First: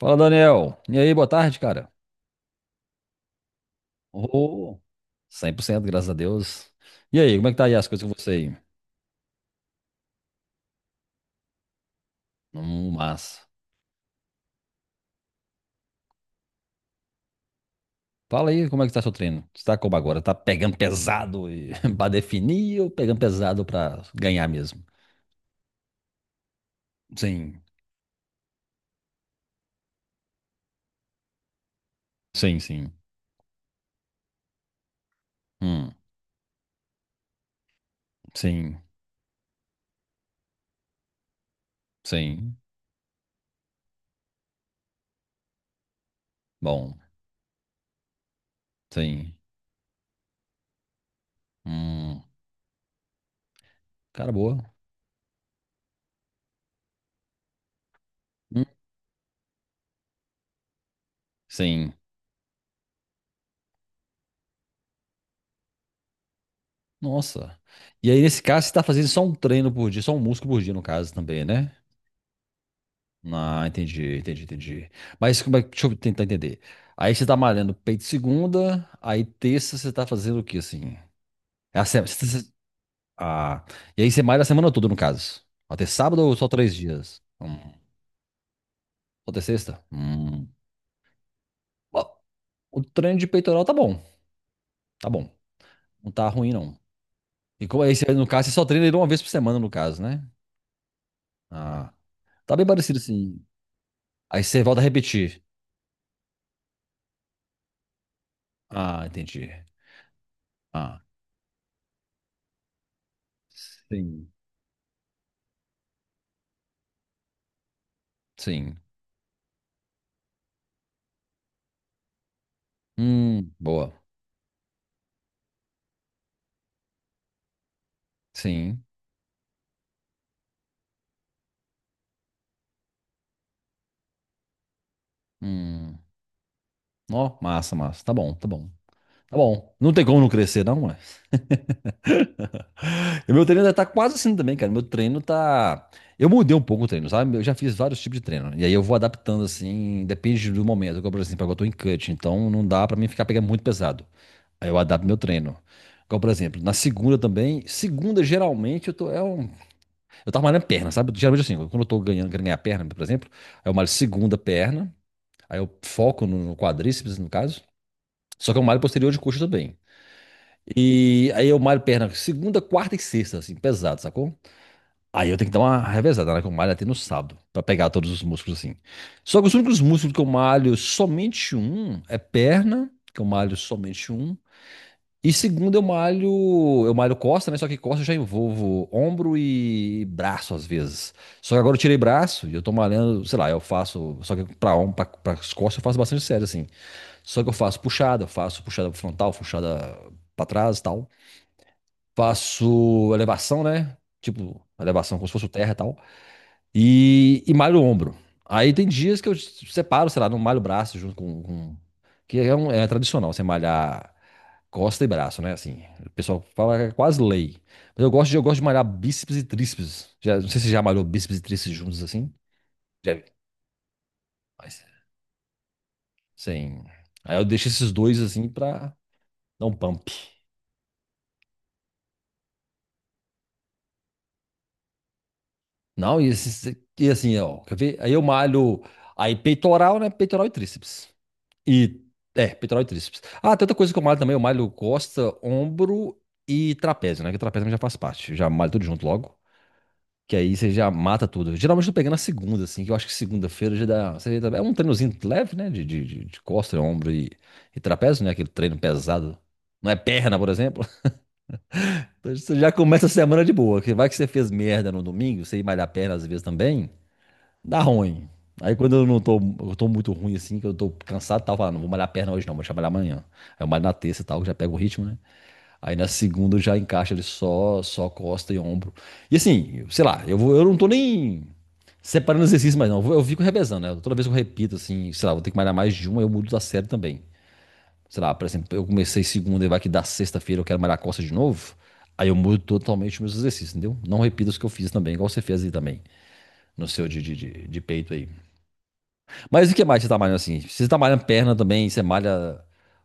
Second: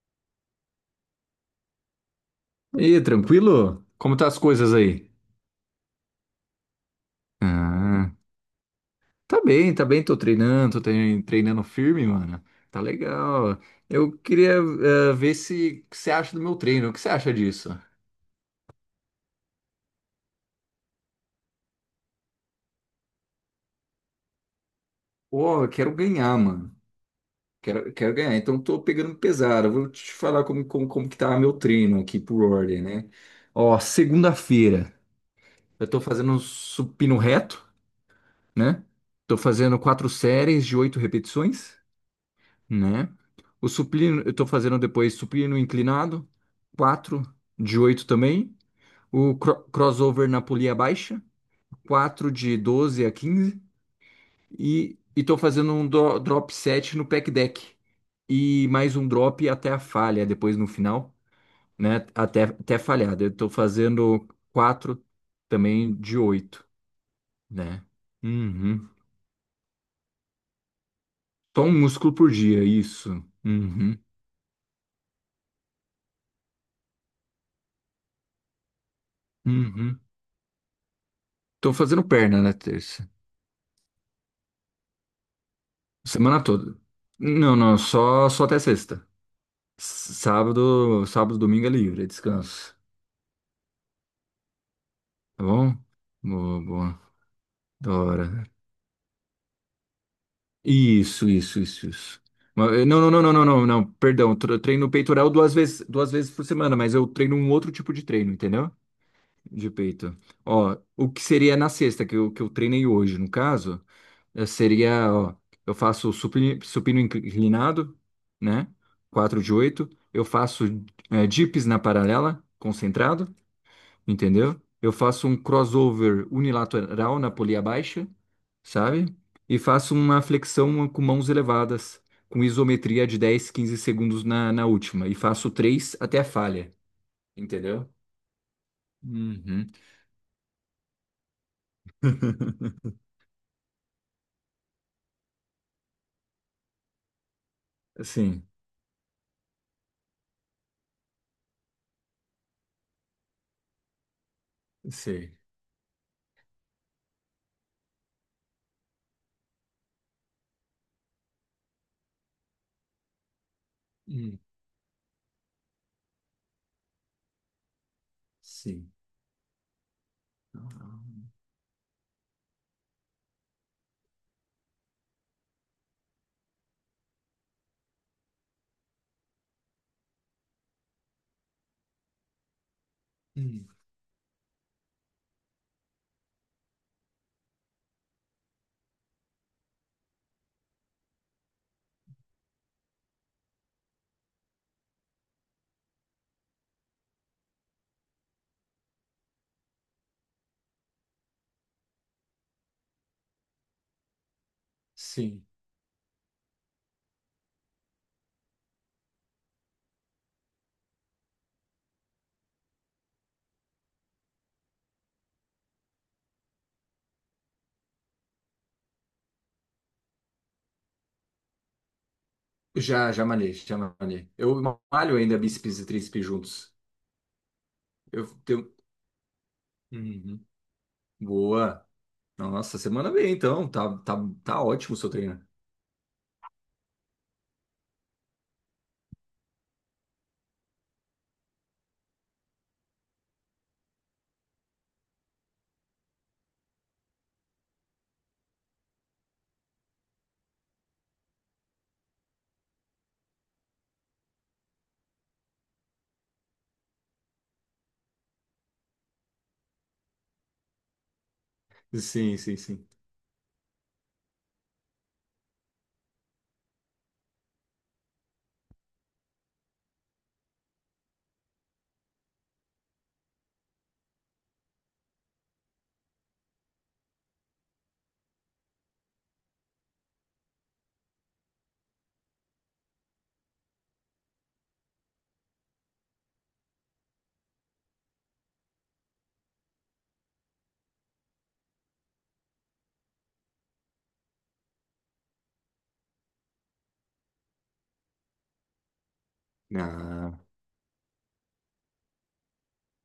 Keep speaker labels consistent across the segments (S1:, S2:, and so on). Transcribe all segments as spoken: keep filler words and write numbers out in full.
S1: Fala, Daniel. E aí, boa tarde, cara.
S2: E tranquilo? Como tá as coisas
S1: Oh,
S2: aí?
S1: cem por cento, graças a Deus. E aí, como é que tá aí as coisas
S2: Ah,
S1: com você aí?
S2: tá bem, tá bem, tô treinando, tô trein- treinando firme, mano. Tá
S1: Hum, massa.
S2: legal. Eu queria eh, ver se o que você acha do meu treino. O que você acha disso?
S1: Fala aí, como é que tá seu treino? Você tá como agora? Tá pegando pesado e pra definir ou pegando pesado pra ganhar mesmo?
S2: Pô, eu quero ganhar, mano.
S1: Sim,
S2: Quero, quero ganhar. Então tô pegando pesado. Eu vou te falar como, como, como que tá meu treino aqui por
S1: sim,
S2: ordem,
S1: sim.
S2: né? Ó, segunda-feira eu
S1: Hum,
S2: tô fazendo um supino reto,
S1: sim,
S2: né? Tô fazendo quatro séries de oito repetições,
S1: sim.
S2: né? O supino, eu tô fazendo depois supino inclinado,
S1: Bom,
S2: quatro de oito também.
S1: sim.
S2: O cro- crossover na polia baixa,
S1: Hum,
S2: quatro de doze a quinze.
S1: cara, boa.
S2: E, e tô fazendo um dro- drop sete no pec deck.
S1: Hum,
S2: E mais um drop até a falha, depois no final,
S1: sim.
S2: né? Até, até falhar. Eu tô fazendo quatro também de oito,
S1: Nossa.
S2: né?
S1: E aí, nesse caso, você tá
S2: Uhum.
S1: fazendo só um treino por dia, só um músculo por dia, no caso, também,
S2: Só
S1: né?
S2: um músculo por dia, isso.
S1: Ah,
S2: Uhum.
S1: entendi, entendi, entendi. Mas como é que- deixa eu tentar entender. Aí você tá malhando peito segunda, aí terça você
S2: Uhum.
S1: tá fazendo o que assim?
S2: Tô
S1: É a
S2: fazendo
S1: semana.
S2: perna na terça.
S1: Ah, e aí você malha a semana toda, no caso. Até sábado ou
S2: Semana
S1: só três
S2: toda.
S1: dias?
S2: Não,
S1: Hum.
S2: não, só, só até sexta.
S1: Ou até sexta? Hum.
S2: Sábado, sábado, domingo é
S1: Ó,
S2: livre, é descanso.
S1: o treino de peitoral tá bom, tá bom.
S2: Tá bom?
S1: Não tá ruim,
S2: Boa,
S1: não.
S2: boa.
S1: E como
S2: Da
S1: aí, você, no
S2: hora.
S1: caso, você só treina ele uma vez por semana, no caso, né?
S2: Isso, isso, isso,
S1: Ah,
S2: isso.
S1: tá bem
S2: Ma- eh,
S1: parecido
S2: Não, não, não, não,
S1: assim.
S2: não, não, não. Perdão,
S1: Aí
S2: tre-
S1: você volta a
S2: treino peitoral
S1: repetir.
S2: duas vezes, duas vezes por semana, mas eu treino um outro tipo de treino, entendeu?
S1: Ah, entendi.
S2: De peito. Ó,
S1: Ah,
S2: o que seria na sexta, que eu, que eu treinei hoje, no caso.
S1: sim,
S2: Eh, Seria, ó, eu faço supino, supino inclinado, né?
S1: sim.
S2: Quatro de oito. Eu faço eh, dips na paralela, concentrado,
S1: Hum, boa.
S2: entendeu? Eu faço um crossover unilateral na polia baixa,
S1: Sim.
S2: sabe? E faço uma flexão com mãos elevadas, com isometria de dez quinze segundos na, na última. E faço três
S1: Hum.
S2: até a falha,
S1: Ó, massa,
S2: entendeu?
S1: massa. Tá bom, tá bom. Tá
S2: Uhum.
S1: bom. Não tem como não crescer, não, ué. E meu treino já tá quase assim também, cara. Meu treino tá. Eu mudei um pouco o treino, sabe? Eu já fiz vários tipos de
S2: Sim,
S1: treino. E aí eu vou adaptando, assim, depende do momento. Igual, por exemplo, agora eu tô em cut, então não dá pra mim ficar pegando muito pesado. Aí eu adapto meu
S2: sei.
S1: treino. Igual, por exemplo, na segunda também. Segunda, geralmente, eu tô. É um. Eu tava malhando perna, sabe? Geralmente assim, quando eu tô ganhando, querendo ganhar perna, por exemplo, aí eu malho segunda
S2: Hum.
S1: perna. Aí eu foco no no quadríceps, no caso. Só que é um malho
S2: Sim.
S1: posterior de coxa também. E
S2: Ah,
S1: aí eu malho perna segunda, quarta e sexta, assim, pesado, sacou? Aí eu tenho que dar uma revezada, né? Que eu malho até no sábado, pra pegar todos os músculos, assim. Só que os únicos músculos que eu malho somente um é perna, que eu malho
S2: hum.
S1: somente um. E segunda eu malho, eu malho costa, né? Só que costa eu já envolvo ombro e braço às vezes. Só que agora eu tirei braço e eu tô malhando, sei lá, eu faço, só que pra ombro, pra, pras costas eu faço bastante sério, assim. Só que eu faço puxada, eu faço puxada frontal, puxada pra trás e tal. Faço elevação, né? Tipo, elevação como se fosse
S2: Sim.
S1: o terra e tal. E, e malho o ombro. Aí tem dias que eu separo, sei lá, não malho o braço junto com, com- Que é, um- é tradicional, você malhar costa e braço, né? Assim, o pessoal fala que é quase lei. Mas eu gosto de, eu gosto de malhar bíceps e tríceps. Já, não sei se você já malhou bíceps e tríceps juntos assim.
S2: Já,
S1: Já. Vi.
S2: já malhei, já malhei. Eu
S1: Mas,
S2: malho ainda bíceps e tríceps juntos.
S1: sim. Aí eu deixo esses dois
S2: Eu
S1: assim
S2: tenho.
S1: pra dar um pump.
S2: Uhum. Boa. Nossa, semana bem, então. Tá, tá, tá ótimo o seu treino.
S1: Não. E, esses- e assim, ó, quer ver? Aí eu malho aí peitoral, né? Peitoral e tríceps. E é, peitoral e tríceps. Ah, tem outra coisa que eu malho também, eu malho costa, ombro e trapézio, né? Que o trapézio já faz parte. Já malho tudo junto logo. Que aí você já mata tudo. Geralmente eu tô pegando na segunda, assim, que eu acho que segunda-feira já dá. você já dá- É um treinozinho leve, né? De, de, de de costa, ombro e, e trapézio, né? Aquele treino pesado. Não é perna, por exemplo. Então
S2: Sim, sim,
S1: você já
S2: sim.
S1: começa a semana de boa. Que vai que você fez merda no domingo, você ir malhar perna às vezes também. Dá ruim. Aí quando eu não tô, eu tô muito ruim assim, que eu tô cansado, tal, eu falo, não vou malhar a perna hoje não, vou trabalhar amanhã. Aí eu malho na terça e tal, já pego o ritmo, né? Aí na segunda eu já encaixa ele só, só costa e ombro. E assim, sei lá, eu vou, eu não tô nem separando exercício mais não, eu vou- eu fico revezando, né? Toda vez que eu repito assim, sei lá, vou ter que malhar mais de uma, eu mudo da série também. Sei lá, por exemplo, eu comecei segunda e vai que da sexta-feira eu quero malhar costa de novo, aí eu mudo totalmente os meus exercícios, entendeu? Não repito os que eu fiz também, igual você fez aí também, no seu de, de, de de peito aí. Mas o que mais você tá
S2: Ah,
S1: malhando assim? Você tá malhando perna também, você malha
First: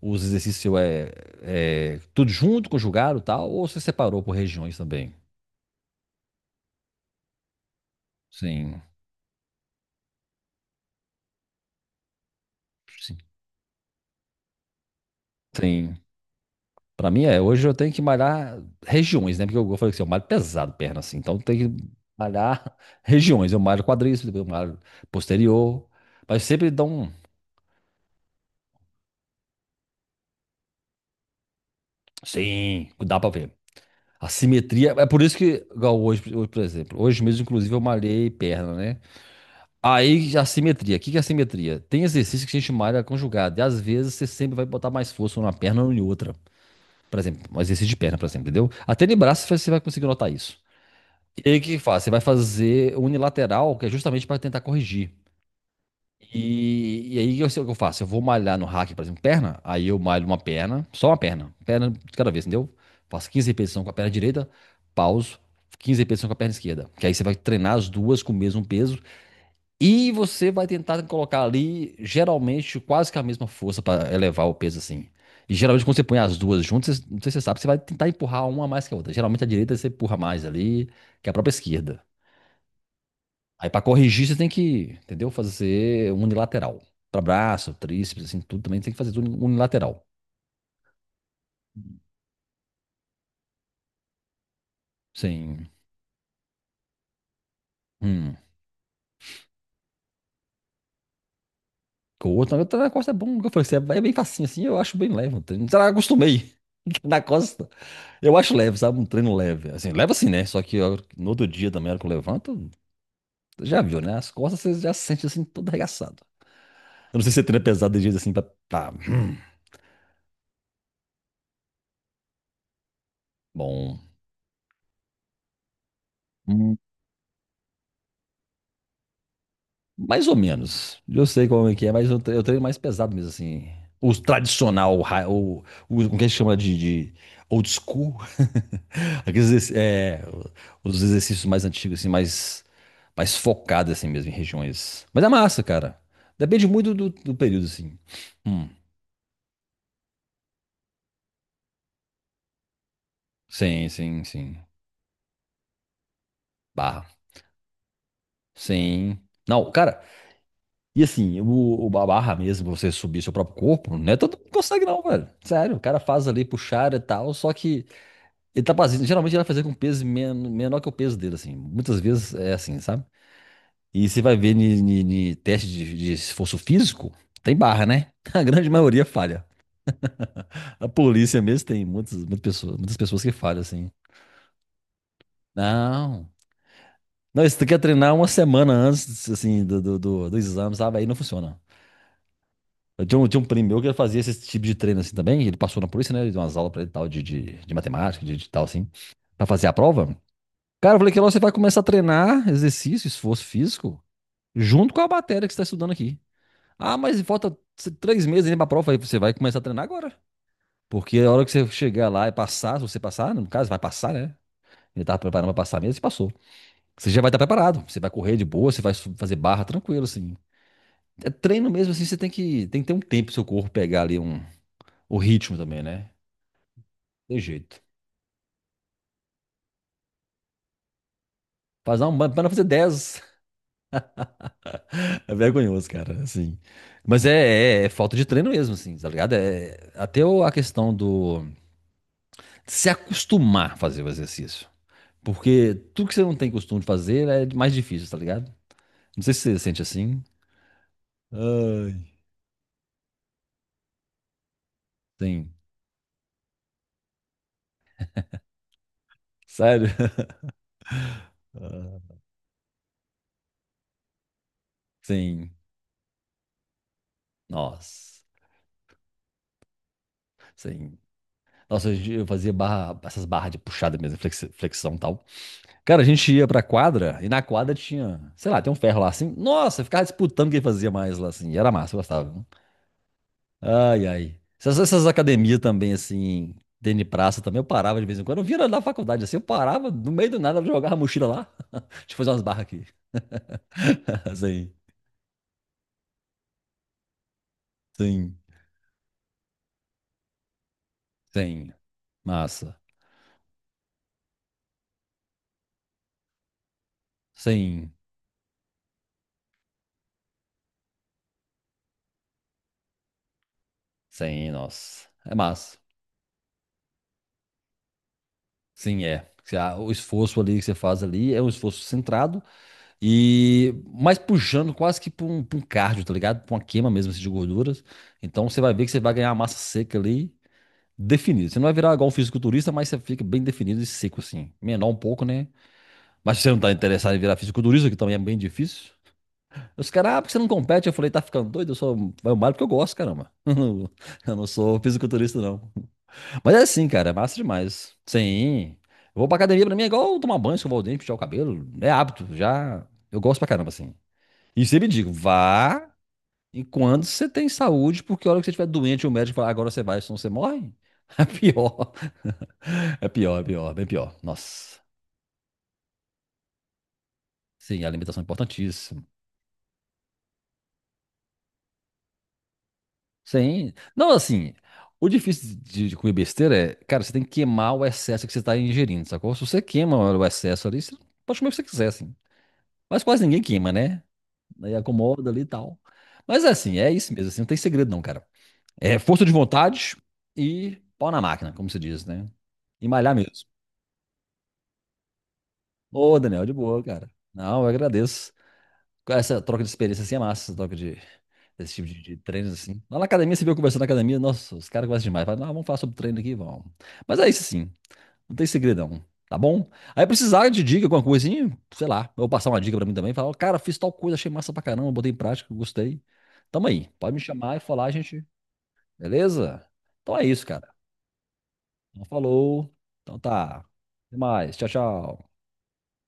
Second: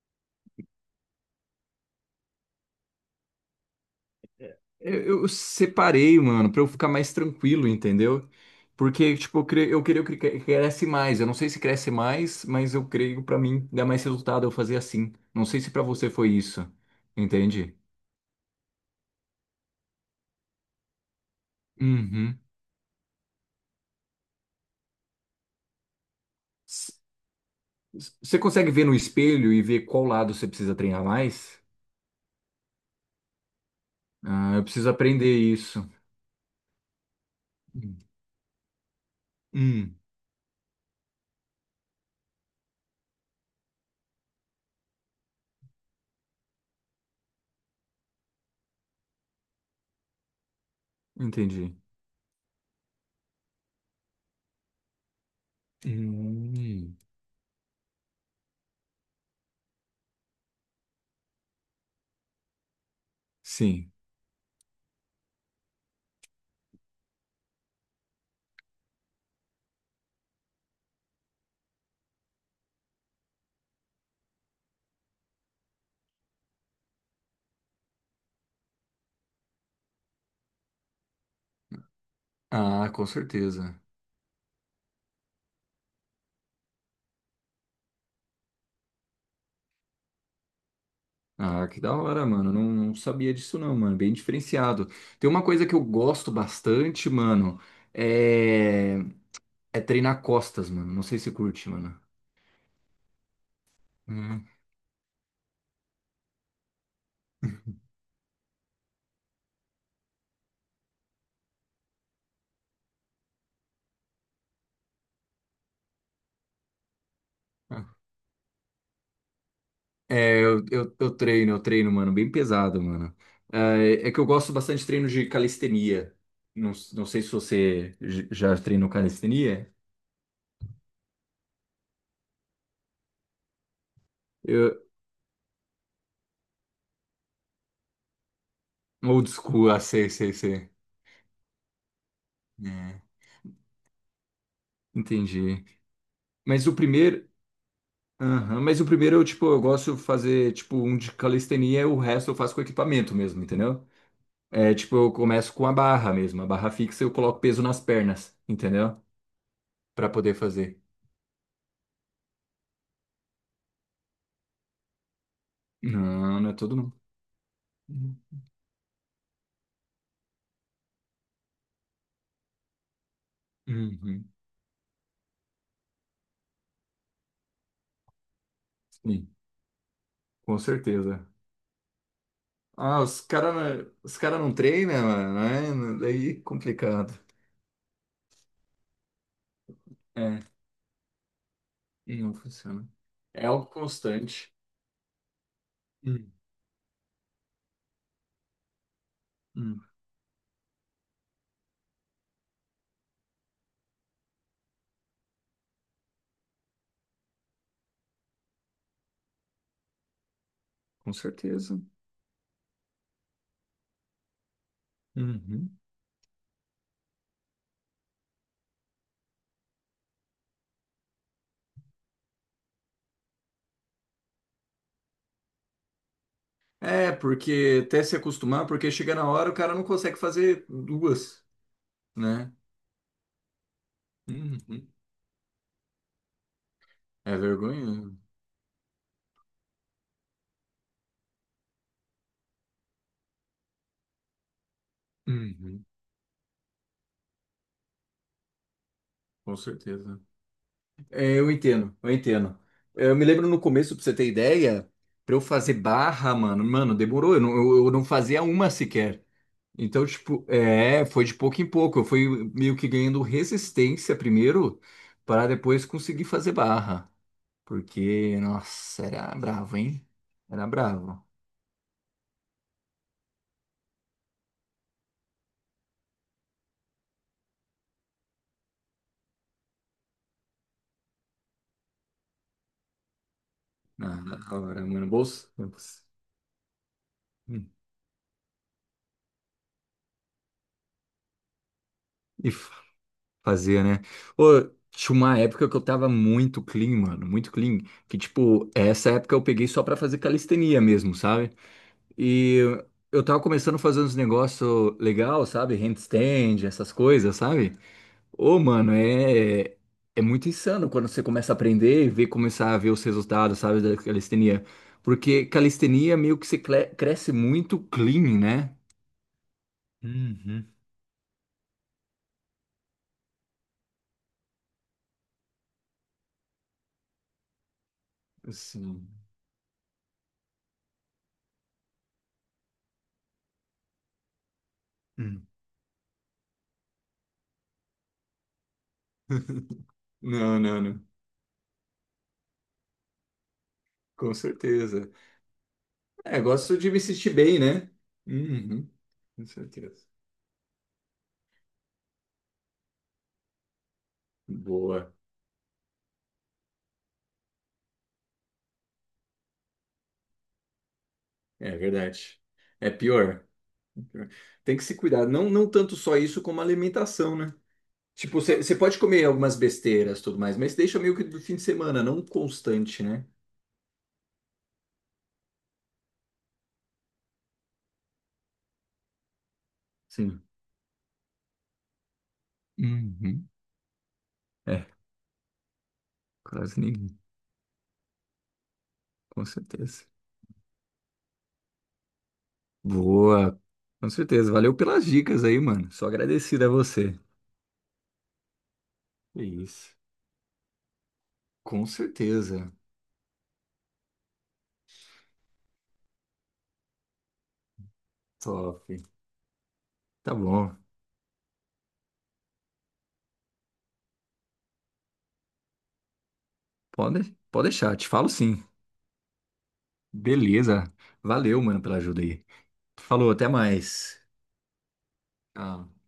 S1: os exercícios seu é, é tudo junto, conjugado e tal, ou você separou por regiões também?
S2: eu, eu separei, mano, pra eu ficar mais tranquilo, entendeu?
S1: Sim,
S2: Porque, tipo, eu, cre... eu queria que cre- cresce mais. Eu não sei se cresce mais, mas eu
S1: sim,
S2: creio pra mim dá mais resultado eu fazer assim. Não sei se pra
S1: sim.
S2: você foi isso.
S1: Pra mim é, hoje eu
S2: Entende?
S1: tenho que malhar regiões, né? Porque eu, eu falei assim, eu malho pesado perna assim, então tem que
S2: Uhum.
S1: malhar regiões. Eu malho quadríceps, depois eu malho posterior, mas sempre dá um.
S2: Você consegue ver no espelho e ver qual lado você precisa treinar mais?
S1: Sim, dá pra ver. A
S2: Ah, eu preciso
S1: simetria, é por
S2: aprender
S1: isso que,
S2: isso.
S1: igual hoje, hoje, por exemplo, hoje mesmo, inclusive, eu
S2: Hum.
S1: malhei perna, né?
S2: Hum,
S1: Aí, assimetria. O que que é assimetria? Tem exercício que a gente chama de área conjugada. E às vezes você sempre vai botar mais força numa perna ou em outra. Por exemplo, um exercício de perna, por exemplo, entendeu? Até de braço você vai conseguir notar isso. E aí o que
S2: entendi.
S1: que faz? Você vai fazer unilateral, que é justamente para tentar corrigir.
S2: Hum,
S1: E, e aí eu sei o que eu faço. Eu vou malhar no hack, por exemplo, perna. Aí eu malho uma perna, só uma perna. Perna de cada vez, entendeu? Faço quinze repetições com a
S2: sim.
S1: perna direita, pauso, quinze repetições com a perna esquerda. Que aí você vai treinar as duas com o mesmo peso e você vai tentar colocar ali, geralmente, quase que a mesma força para elevar o peso assim. E geralmente, quando você põe as duas juntas, você- não sei se você sabe, você vai tentar empurrar uma mais que a outra. Geralmente, a direita você empurra mais ali que a própria esquerda.
S2: Ah, com
S1: Aí,
S2: certeza.
S1: para corrigir, você tem que, entendeu? Fazer unilateral. Para braço, tríceps, assim, tudo também tem que fazer tudo unilateral.
S2: Ah, que da hora, mano. Não, não sabia disso não, mano. Bem diferenciado. Tem uma coisa
S1: Sim.
S2: que eu gosto bastante, mano,
S1: Hum.
S2: é, é treinar costas, mano. Não sei se curte, mano.
S1: Com o outro, na outra na costa é bom. Como eu falei, assim, é é bem facinho
S2: Hum.
S1: assim, eu acho bem leve. Não, sei lá, acostumei. Na costa. Eu acho leve, sabe? Um treino leve. Assim, leva assim, né? Só que eu- no outro dia também, na hora que eu levanto, já viu, né? As costas você já sente assim, todo arregaçado. Eu não sei se você treina pesado de jeito assim pra. Tá, hum,
S2: É, eu, eu, eu treino, eu treino, mano, bem pesado, mano.
S1: bom.
S2: É, é que eu gosto bastante de treino de calistenia. Não,
S1: Hum.
S2: não sei se você j- já treinou calistenia.
S1: Mais ou menos. Eu sei como é que é, mas eu, tre- eu treino mais pesado mesmo, assim. O
S2: Eu,
S1: tradicional, o, ra- o, o- como que a gente chama de, de old school?
S2: old
S1: Aqueles,
S2: school,
S1: exerc-
S2: ah, sei,
S1: é,
S2: sei, sei.
S1: os exercícios mais antigos, assim, mais,
S2: É,
S1: mais focados, assim mesmo, em regiões. Mas é massa,
S2: entendi.
S1: cara. Depende
S2: Mas o
S1: muito do,
S2: primeiro.
S1: do período, assim.
S2: Aham,
S1: Hum.
S2: mas o primeiro eu, tipo, eu gosto de fazer, tipo, um de calistenia e o resto eu faço com equipamento mesmo, entendeu?
S1: Sim, sim, sim.
S2: É, tipo, eu começo com a barra mesmo, a barra fixa
S1: Barra.
S2: eu coloco peso nas pernas, entendeu?
S1: Sim. Não, cara,
S2: Pra poder fazer.
S1: e assim, o, o ba- barra mesmo, você subir seu próprio corpo, não é todo mundo que consegue, não, velho. Sério, o cara faz
S2: Não,
S1: ali
S2: não é todo
S1: puxar
S2: não.
S1: e tal, só que.
S2: Uhum.
S1: Ele tá fazendo, geralmente ele vai fazer com peso men- menor que o peso dele, assim. Muitas vezes é assim, sabe? E você
S2: Uhum.
S1: vai ver ni, ni- ni teste de, de esforço físico, tem barra, né? A grande maioria
S2: Sim.
S1: falha.
S2: Com
S1: A
S2: certeza.
S1: polícia mesmo tem muitas, muitas pessoas, muitas
S2: Ah, os
S1: pessoas que falham,
S2: cara,
S1: assim.
S2: os cara não treinam, mano, né?
S1: Não.
S2: Daí é complicado.
S1: Não, isso tu quer treinar uma semana antes, assim, do, do, do- do
S2: É,
S1: exame, sabe? Aí não funciona.
S2: e não funciona.
S1: Eu tinha um, tinha um
S2: É algo
S1: primo meu que ele fazia esse
S2: constante.
S1: tipo de treino assim também. Ele passou na polícia, né? Ele
S2: Hum.
S1: deu umas aulas pra ele e tal, de, de, de matemática, de, de tal, assim, pra fazer a
S2: Hum,
S1: prova. Cara, eu falei que lá você vai começar a treinar exercício, esforço físico, junto com a matéria que você está estudando aqui. Ah, mas falta t- três meses ainda para a prova. Aí você vai começar a treinar agora.
S2: com
S1: Porque a hora que você
S2: certeza.
S1: chegar lá e passar, se você passar, no caso, vai passar, né? Ele tava preparando para
S2: Uhum.
S1: passar mesmo, você passou. Você já vai estar preparado. Você vai correr de boa, você vai su- fazer barra tranquilo, assim. É treino mesmo, assim, você tem que, tem que ter um tempo pro seu corpo pegar ali um, o ritmo também, né?
S2: É,
S1: Tem jeito.
S2: porque até se acostumar, porque chega na hora o cara não consegue fazer duas,
S1: Fazer um, para
S2: né?
S1: fazer dez.
S2: Uhum.
S1: É vergonhoso, cara, assim. Mas
S2: É
S1: é, é-
S2: vergonha,
S1: é
S2: né?
S1: falta de treino mesmo, assim, tá ligado? É, até o- a questão do de se acostumar a fazer o exercício. Porque
S2: Uhum.
S1: tudo que você não tem costume de fazer é mais difícil, tá ligado? Não sei se
S2: Com
S1: você sente
S2: certeza.
S1: assim.
S2: É, eu
S1: Ai.
S2: entendo, eu entendo. Eu me lembro no começo, pra você ter ideia, pra eu
S1: Sim.
S2: fazer barra, mano, mano, demorou. Eu não, eu eu não fazia uma sequer.
S1: Sério?
S2: Então, tipo, é, foi de pouco em pouco. Eu fui meio que ganhando resistência primeiro, para
S1: Sim.
S2: depois conseguir fazer barra.
S1: Nossa.
S2: Porque, nossa, era bravo, hein? Era
S1: Sim.
S2: bravo.
S1: Nossa, a gente- eu fazia barra, essas barras de puxada mesmo, flexi- flexão e tal. Cara, a gente ia pra quadra e na quadra tinha, sei lá, tem um ferro lá assim. Nossa, eu ficava disputando quem fazia mais lá assim. E era massa, eu gostava. Ai,
S2: Na na
S1: ai. Essas,
S2: hora,
S1: essas
S2: mano, bolso.
S1: academias também, assim, tênis de praça também, eu
S2: Hum.
S1: parava de vez em quando. Eu vinha na faculdade, assim, eu parava, no meio do nada, eu jogava a mochila lá. Deixa eu fazer umas
S2: E
S1: barras
S2: f-
S1: aqui.
S2: fazia, né? Ô,
S1: Sim,
S2: tinha uma época que eu tava muito clean, mano, muito clean. Que,
S1: sim,
S2: tipo, essa época eu peguei só pra fazer calistenia mesmo, sabe?
S1: sim.
S2: E
S1: Massa.
S2: eu tava começando a fazer uns negócios legal, sabe? Handstand, essas coisas, sabe?
S1: Sim,
S2: Ô, mano, é, é muito insano quando você começa a aprender e ver, começar a ver os resultados, sabe, da
S1: sim,
S2: calistenia.
S1: nossa. É
S2: Porque
S1: massa.
S2: calistenia meio que você cle- cresce muito clean, né?
S1: Sim, é. Se a- O esforço ali que
S2: Uhum.
S1: você faz ali é um esforço centrado e mais puxando quase que para um, pra um cardio, tá ligado? Para uma queima mesmo assim, de gorduras. Então você vai ver que você
S2: Assim.
S1: vai ganhar massa seca ali definido. Você não vai virar igual um fisiculturista, mas você fica bem definido e seco, assim. Menor um pouco,
S2: Hum.
S1: né? Mas se você não tá interessado em virar fisiculturista, que também é bem difícil. Os caras, ah, porque você não
S2: Não, não,
S1: compete? Eu
S2: não.
S1: falei, tá ficando doido? Eu só vai o malho porque eu gosto, caramba.
S2: Com
S1: Eu não sou
S2: certeza.
S1: fisiculturista, não.
S2: É,
S1: Mas é
S2: gosto
S1: assim,
S2: de me
S1: cara, é
S2: sentir
S1: massa
S2: bem, né?
S1: demais. Sim.
S2: Uhum.
S1: Eu vou pra
S2: Com
S1: academia, pra mim é
S2: certeza.
S1: igual tomar banho, escovar o dente, puxar o cabelo. É hábito, já. Eu gosto pra caramba, assim. E sempre digo,
S2: Boa.
S1: vá enquanto você tem saúde, porque a hora que você estiver doente, o médico fala, agora você vai, senão você morre. É
S2: É
S1: pior.
S2: verdade. É
S1: É pior, é
S2: pior.
S1: pior, bem pior.
S2: Tem
S1: Nossa.
S2: que se cuidar. Não, não tanto só isso como a alimentação, né?
S1: Sim, a alimentação é
S2: Tipo, você pode
S1: importantíssima.
S2: comer algumas besteiras e tudo mais, mas deixa meio que do fim de semana, não constante, né?
S1: Sim. Não, assim, o difícil de, de comer besteira é, cara, você tem que queimar o excesso que você está ingerindo, sacou? Se você queima o
S2: Sim.
S1: excesso ali, você pode comer o que você quiser, assim. Mas quase ninguém
S2: Uhum.
S1: queima, né? Aí
S2: É,
S1: acomoda ali e tal. Mas é assim,
S2: quase
S1: é isso
S2: nenhum,
S1: mesmo, assim, não tem segredo não, cara. É força de
S2: com
S1: vontade
S2: certeza.
S1: e pau na máquina, como se diz, né? E malhar mesmo.
S2: Boa, com certeza. Valeu pelas dicas aí, mano. Sou
S1: Ô, Daniel, de
S2: agradecido a
S1: boa, cara.
S2: você.
S1: Não, eu agradeço. Essa
S2: É
S1: troca de
S2: isso,
S1: experiência assim é massa, essa troca de. Esse
S2: com
S1: tipo de, de treinos
S2: certeza.
S1: assim. Lá na academia, você viu eu conversando na academia, nossa, os caras gostam demais. Fala, ah, vamos falar sobre treino aqui, vamos. Mas é isso sim, não tem
S2: Top.
S1: segredão, tá bom? Aí
S2: Tá
S1: precisar de
S2: bom.
S1: dica, alguma coisa assim, sei lá, eu vou passar uma dica pra mim também, falar, ó, cara, fiz tal coisa, achei massa pra caramba, botei em prática, gostei. Tamo aí, pode me
S2: Pode,
S1: chamar e
S2: pode
S1: falar,
S2: deixar, te
S1: gente,
S2: falo sim.
S1: beleza? Então é isso, cara.
S2: Beleza. Valeu, mano, pela
S1: Então
S2: ajuda aí.
S1: falou, então
S2: Falou, até
S1: tá, até
S2: mais.
S1: mais, tchau, tchau.
S2: Ah.